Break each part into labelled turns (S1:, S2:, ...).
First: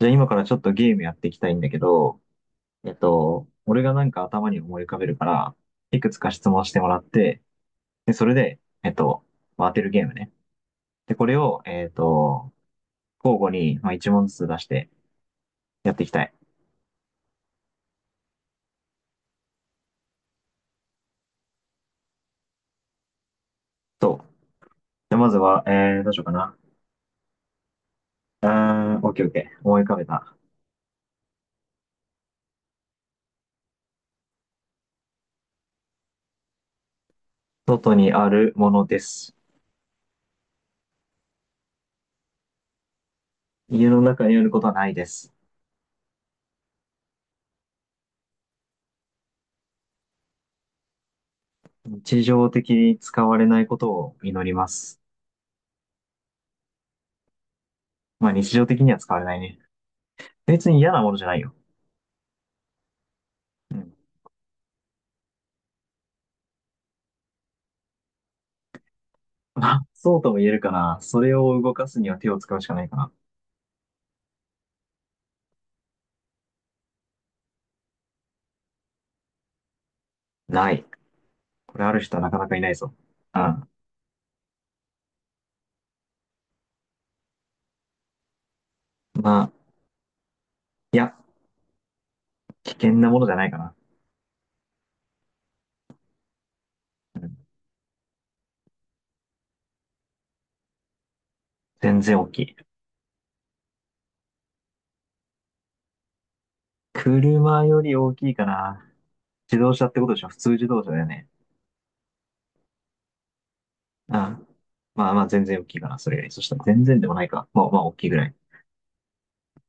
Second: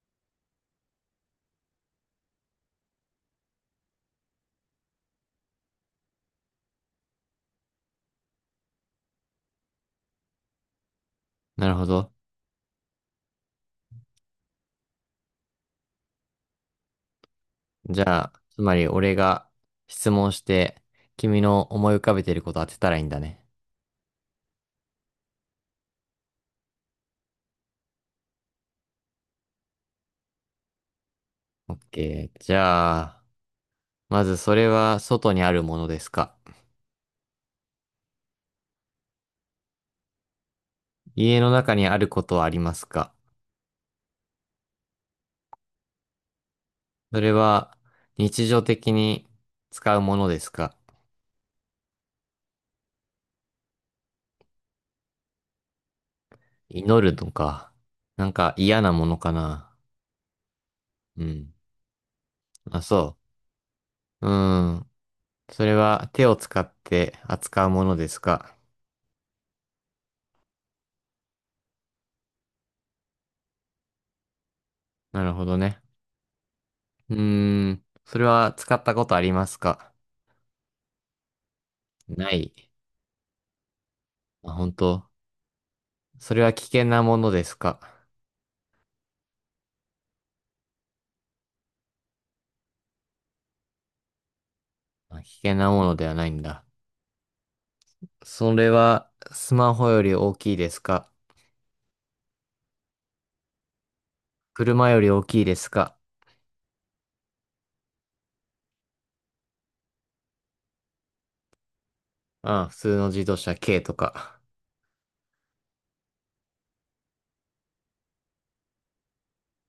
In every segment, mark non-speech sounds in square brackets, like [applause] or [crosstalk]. S1: じゃあ今からちょっとゲームやっていきたいんだけど、俺がなんか頭に思い浮かべるから、いくつか質問してもらって、で、それで、まあ当てるゲームね。で、これを、
S2: なるほど。
S1: 交互に、まあ、一問ずつ出してやっていきたい。
S2: じゃあ、つまり俺が質問して、君の思い浮かべてること当てたらいいんだね。
S1: と、で、まずは、どうしようかな。オッケーオッケー。思い浮かべた。
S2: オッケー。じゃあ、まずそれは外にあるものですか？
S1: 外にあるものです。
S2: 家の中にあることはありますか？
S1: 家の中にあることはないです。
S2: それは日常的に使うものですか？
S1: 日常的に使われないことを祈ります。
S2: 祈るのか？な
S1: まあ
S2: ん
S1: 日
S2: か
S1: 常的
S2: 嫌
S1: に
S2: な
S1: は
S2: も
S1: 使
S2: の
S1: われ
S2: か
S1: ないね。
S2: な？
S1: 別に嫌なものじ
S2: う
S1: ゃないよ。
S2: ん。あ、そ
S1: うん。
S2: う。うーん。それは手を使って扱うものですか？
S1: [laughs] まあ、そうとも言えるかな。それを動かすには手を使うしかないかな。
S2: なるほどね。うーん。それは使ったことありますか？
S1: ない。これある人はな
S2: な
S1: かな
S2: い。
S1: かいないぞ。うん。
S2: あ、本当。それは危険なものですか？
S1: まあ、いや、危険なものじゃないかな。
S2: あ、危険なものではないんだ。
S1: うん。
S2: それはスマホより大きいですか？
S1: 全然大きい。
S2: 車より大きいですか？
S1: 車より大きいかな。自動車ってことでしょ？普通自動車だよね。
S2: あ、普通の自動車軽と
S1: うん。
S2: か。
S1: まあまあ、全然大きいかな。それより。そしたら全然でもないか。まあまあ、大きいぐらい。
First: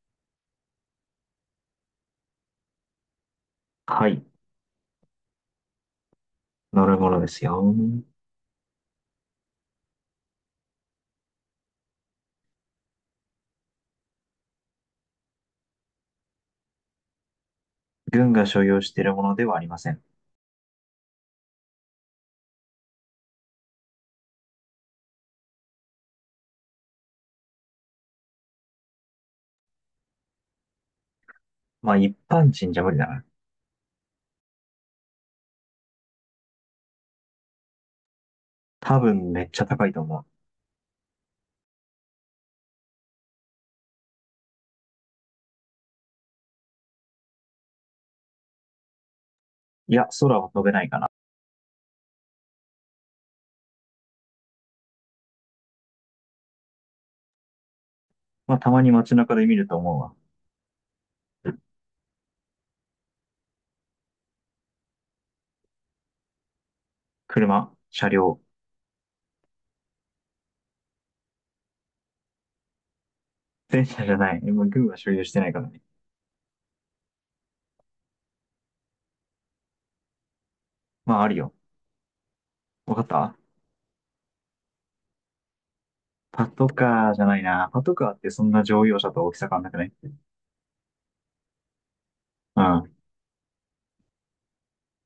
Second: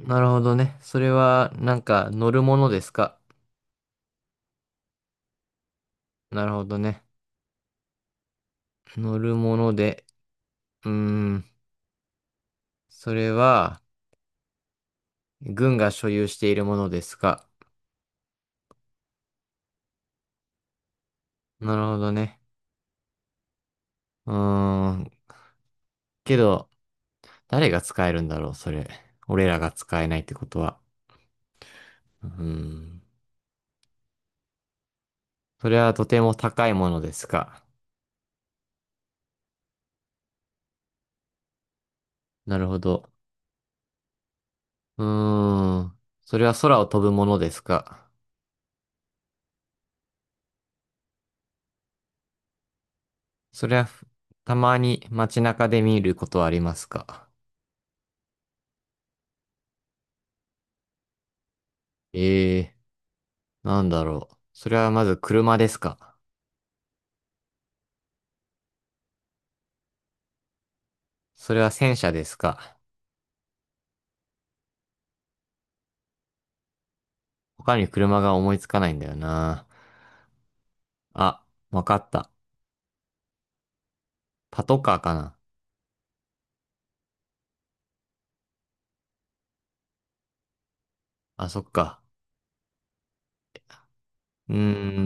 S2: なるほどね。それはなんか乗るものですか？
S1: はい。
S2: なるほど
S1: 乗る
S2: ね。
S1: ものですよ。
S2: 乗るもので、うーん。それは軍が所有しているものですか？
S1: 軍が所有しているものではありません。
S2: なるほどね。うーん。けど、誰が使えるんだろう、それ。俺らが使えないってことは。
S1: まあ、一
S2: うー
S1: 般人じゃ無理
S2: ん。
S1: だな。
S2: それはとても高いものですか。
S1: 多分めっちゃ高いと思う。
S2: なるほど。うーん。それは空を飛ぶものですか。
S1: いや、空は飛べないかな。
S2: それはたまに街中で見ることはありますか。
S1: まあ、たまに街中で見ると思うわ。
S2: ええー、なんだろう。それはまず車ですか。
S1: 車、車両、
S2: それは戦車ですか。
S1: 電車じゃない。まあ、軍は所有してないからね。
S2: 他に車が思いつかないんだよな。
S1: まあ、ある
S2: あ、
S1: よ。
S2: わかった。
S1: わかった。
S2: パトカーかな。
S1: パトカーじゃないな。パトカーってそんな乗用車と大きさ変わんなくない？
S2: あ、そっか。
S1: うん。
S2: うー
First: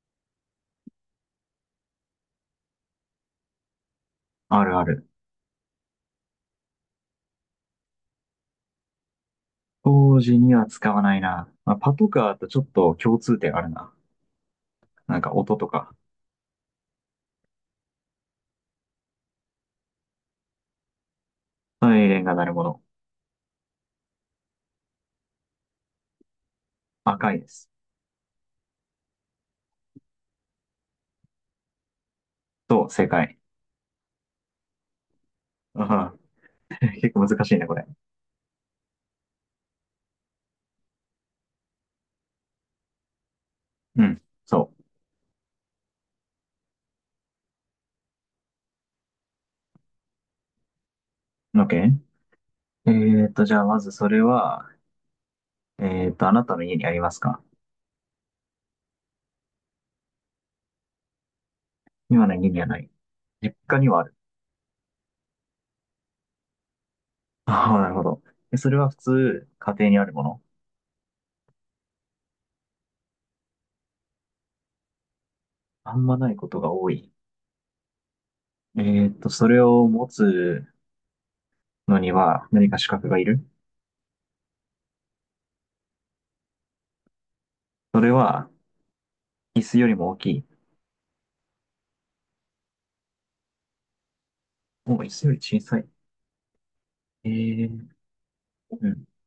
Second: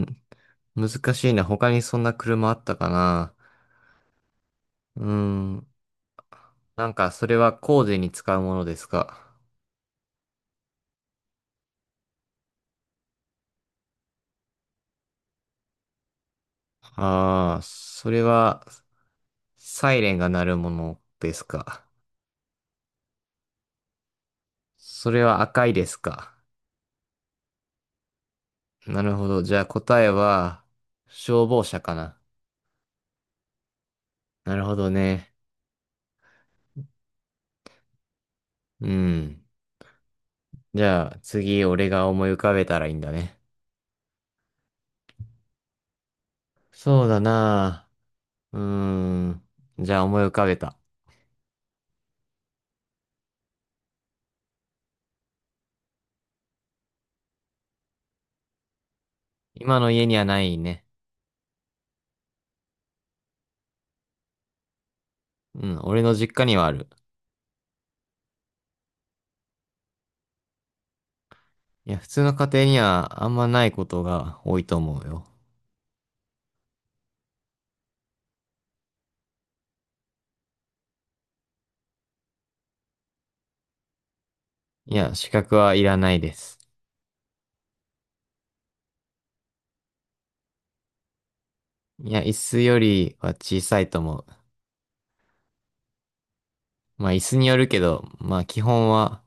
S2: ん。難しいな。他にそんな車あったかな。
S1: あるあ
S2: うー
S1: る。
S2: ん。なんか、それは工事に使うものですか？
S1: 当時には使わないな。まあ、パトカーとちょっと共通点あるな。なんか音とか。
S2: それは、サイレンが鳴るものですか？
S1: サイレンが鳴るもの。
S2: それは赤いですか？
S1: 赤いです。
S2: なるほど。じゃあ答えは、消防車かな。
S1: そう、正解。
S2: なるほどね。
S1: ああ、[laughs] 結構難しいね、これ。
S2: うん。じゃあ、次、俺が思い浮かべたらいいんだね。
S1: うん。そ
S2: そうだなあ。うーん。じゃあ、思い浮かべた。
S1: う。OK？ じゃあまずそれは、あなたの家にありますか？
S2: 今の家にはないね。
S1: 今の家にはない。実家にはある。
S2: うん、俺の実家にはある。
S1: [laughs] ああ、なるほど。でそれは普通、家庭にあるもの？
S2: いや、普通の家庭にはあんまないことが多いと思うよ。
S1: あんまないことが多い。えそれを持つのには何か資格がいる？
S2: いや、資格はいらないです。
S1: それは、椅子よりも大きい？
S2: いや、椅子よりは小さいと思う。
S1: もう椅子より小さい。
S2: まあ、椅
S1: え
S2: 子によるけ
S1: ー、
S2: ど、まあ、基
S1: う
S2: 本
S1: ん。
S2: は。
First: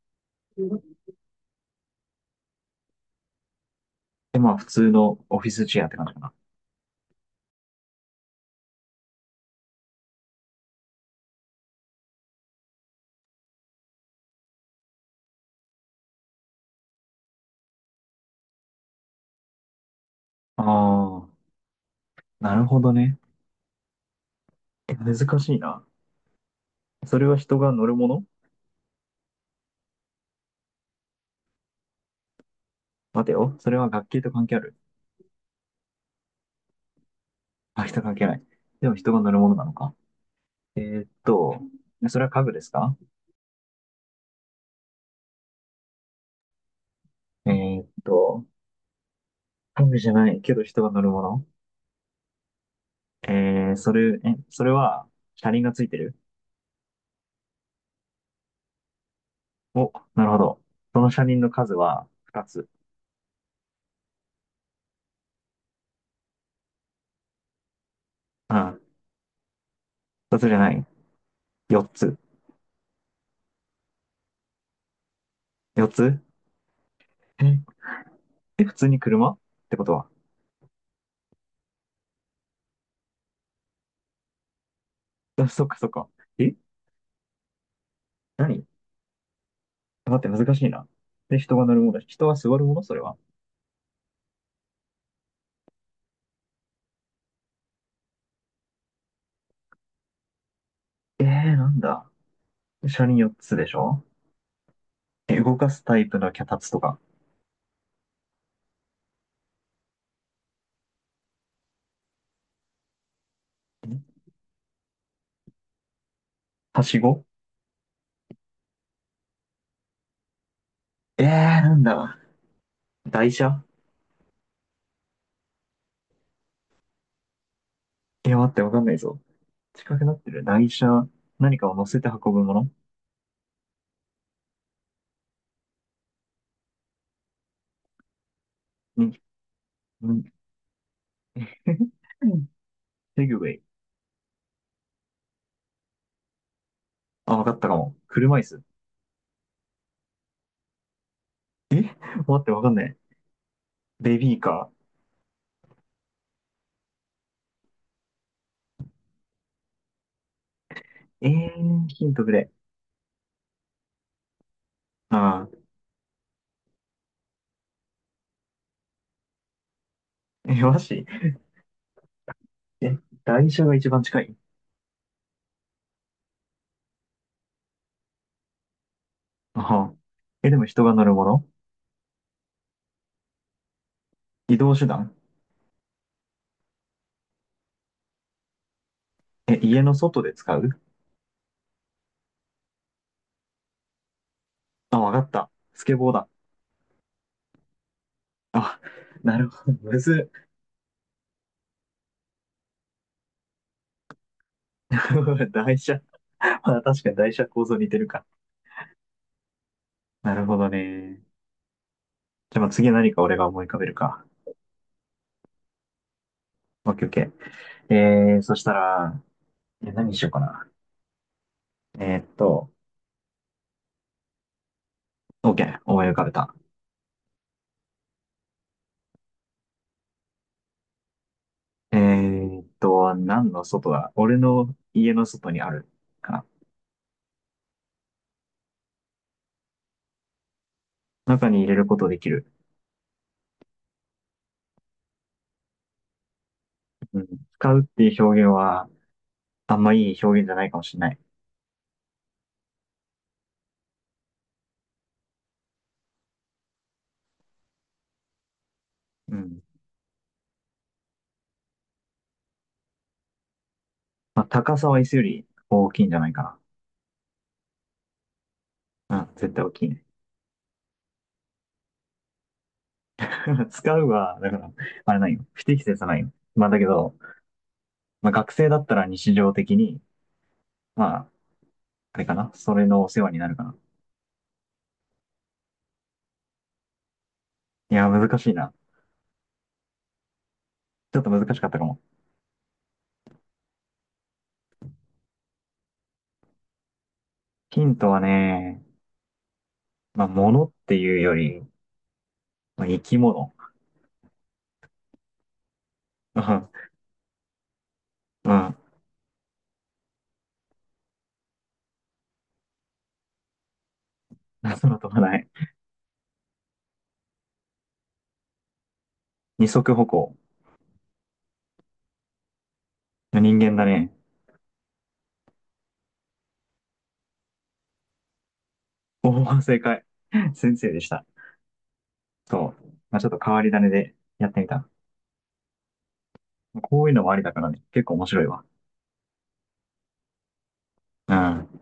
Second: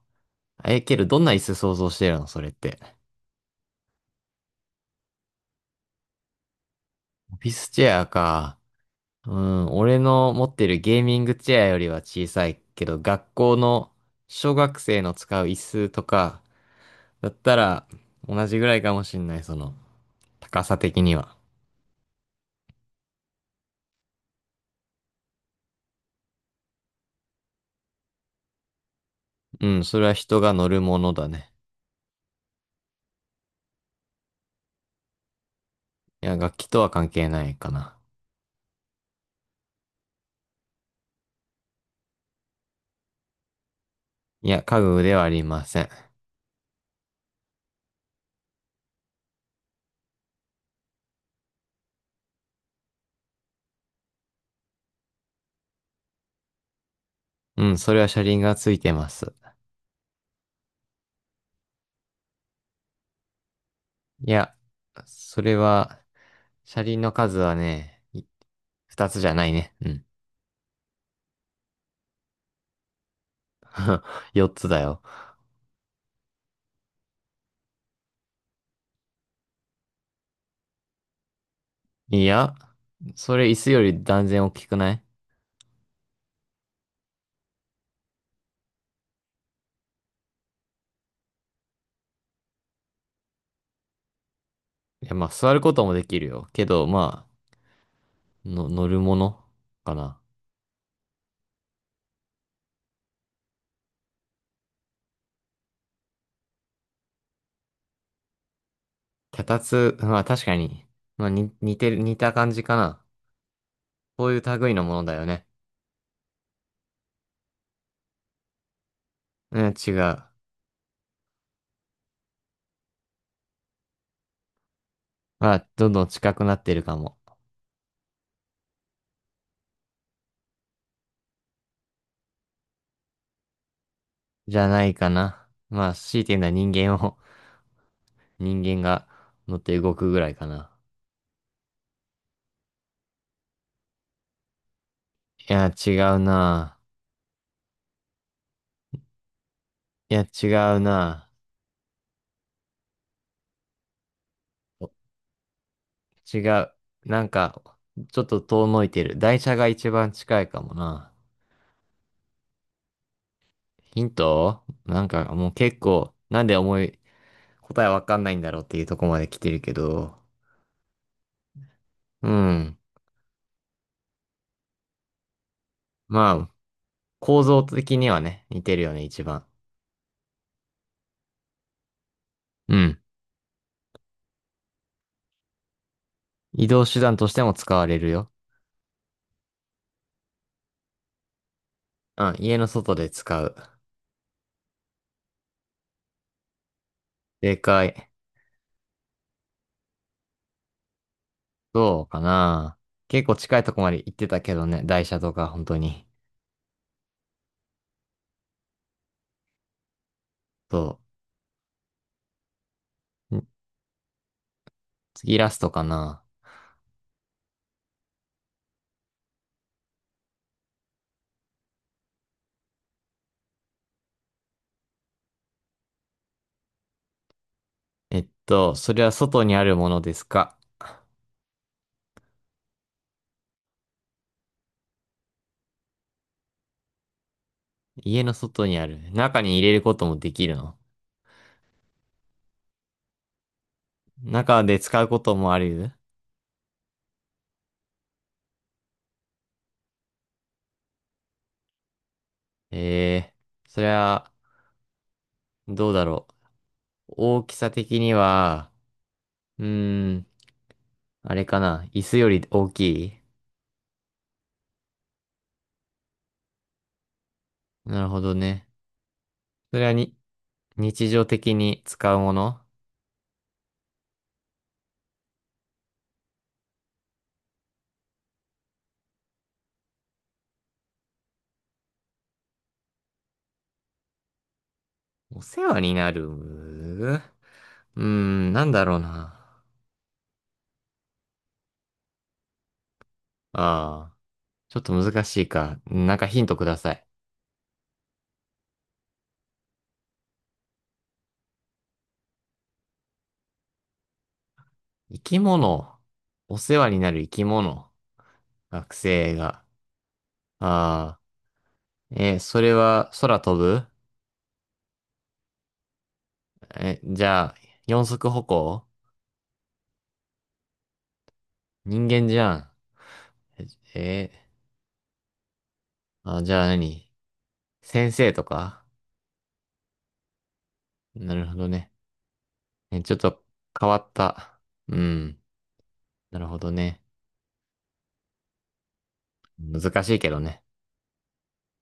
S2: え、けど、どんな椅子想像してるのそれって。
S1: で、まあ、普通のオフィスチェアって感じかな。
S2: オフィスチェアか。うん、俺の持ってるゲーミングチェアよりは小さいけど、学校の小学生の使う椅子とか、だったら同じぐらいかもしんない、その、
S1: あ
S2: 高さ的に
S1: あ、
S2: は。
S1: なるほどね。難しいな。それは人が乗るもの？
S2: うん、それは人が乗るものだね。
S1: 待てよ。それは学級と関係ある？
S2: いや、楽器とは関係ないか
S1: あ、
S2: な。
S1: 人関係ない。でも人が乗るものなのか。えーっと、それは家具ですか？
S2: いや、家具ではありません。
S1: えーっと、装備じゃないけど人が乗るもの？それは車輪がついてる？
S2: うん、それは車輪がついてます。
S1: お、なるほど。その車輪の数は？2つ。
S2: いや、それは、車輪の数はね、
S1: うん。
S2: 二つじゃないね。うん。
S1: 2つじゃない。4つ。
S2: [laughs] 四つだよ。
S1: 4つ？え、普通に車ってことは。
S2: いや、それ椅子より断然大きくない？
S1: あ、そっかそっか。え何？待って、難しいな。で、人が乗るもの、人は座るもの、それは。
S2: いや、まあ、座ることもできるよ。けど、まあ、乗るものかな。
S1: えー、なんだ。車輪4つでしょ？動かすタイプの脚立とか。
S2: 脚立、まあ確かに、まあ似てる、似た感じかな。
S1: ん
S2: こういう類のものだよね。
S1: はしご？
S2: うん、違う。
S1: なんだ。台車？
S2: まあ、どんどん近くなってるかも。
S1: いや、待って、わかんないぞ。近くなってる。台車、何かを乗せて運ぶもの
S2: じゃないかな。まあ、強いて言うのは人間を、[laughs] 人間が
S1: に、
S2: 乗って動くぐら
S1: に
S2: いかな。
S1: [laughs] セグウェイ？
S2: いや、違うな。
S1: [laughs]。あ、わかったかも。車椅子。
S2: いや、違うな。
S1: 待って、わかんない。ベビーカ
S2: お。違う。なんか、ちょっと遠のいてる。台車が一番近いかもな。
S1: ー。ヒントくれ。
S2: ヒントなんか
S1: あ
S2: もう
S1: ー
S2: 結構、なんで思い、答えわかんないんだろうっていうとこまで来てるけど。
S1: え、マジ？
S2: うん。
S1: え、台車が一番近い？
S2: まあ、構造的にはね、似てるよね、一番。
S1: あは。でも人が乗るもの？
S2: うん。
S1: 移動手段？
S2: 移動手段としても使われるよ。
S1: 家の外で使う？
S2: うん、家の外で使う。
S1: あ、わかった。スケボーだ。
S2: 正解。
S1: あ、なるほど。むず
S2: そうかな。結構近いとこまで行ってたけどね、
S1: っ。
S2: 台車とか、
S1: [laughs]
S2: 本当
S1: 台車。
S2: に。
S1: まあ、確かに台車構造似てるか。なるほど
S2: そ
S1: ね。じゃあ、まあ次何か俺
S2: う。
S1: が思い浮かべるか。
S2: 次ラストかな。
S1: オッケーオッケー。そしたら、何にしようかな。えーっと、OK、思い浮かべた。
S2: えっと、それは外にあるものですか？
S1: 何の外だ？俺の家の外にあるか
S2: 家の外にある。中に入れることもできるの？
S1: な。中に入れることできる。
S2: 中で使うこともある？
S1: うん、使うっていう表現は、あんまいい表現じゃないかもしれない。
S2: えそれは、どうだろう。大きさ的には、
S1: うん。
S2: うーん、あれかな。椅子より大きい？
S1: まあ、高さは椅子より大きいんじゃないか
S2: なるほどね。
S1: な。うん、絶対大
S2: そ
S1: き
S2: れ
S1: い
S2: は
S1: ね。
S2: 日常的に使うもの？
S1: [laughs] 使うは、だから、あれないよ。不適切はないよ。まあだけど、まあ学生だったら日常的に、まあ、あれかな。それのお世話になるかな。
S2: お世話になる？う
S1: い
S2: ー
S1: や、難し
S2: ん、
S1: い
S2: なん
S1: な。
S2: だろうな。
S1: ちょっと難しかったかも。
S2: ああ、ちょっと難しいか。なんかヒントください。
S1: ヒントはね、まあ、物っていうより、まあ、生き物。
S2: 生き物。お世
S1: [laughs]
S2: 話になる生き物。
S1: うん、うん。
S2: 学生が。ああ、それは空飛ぶ？
S1: 空飛ばない。
S2: え、じゃあ、四足歩行？
S1: 二足歩行。
S2: 人間じゃん。
S1: 人
S2: え、
S1: 間だね。
S2: えーじゃあ何？先生とか？
S1: おお、正解。先生でした。
S2: なるほどね。
S1: そう。
S2: え、ちょ
S1: ま
S2: っ
S1: あ、ちょっと
S2: と
S1: 変わり種
S2: 変わっ
S1: でやって
S2: た。
S1: みた。
S2: うん。なるほどね。
S1: こういうのもありだからね。結構面白いわ。
S2: 難しいけどね。
S1: うん。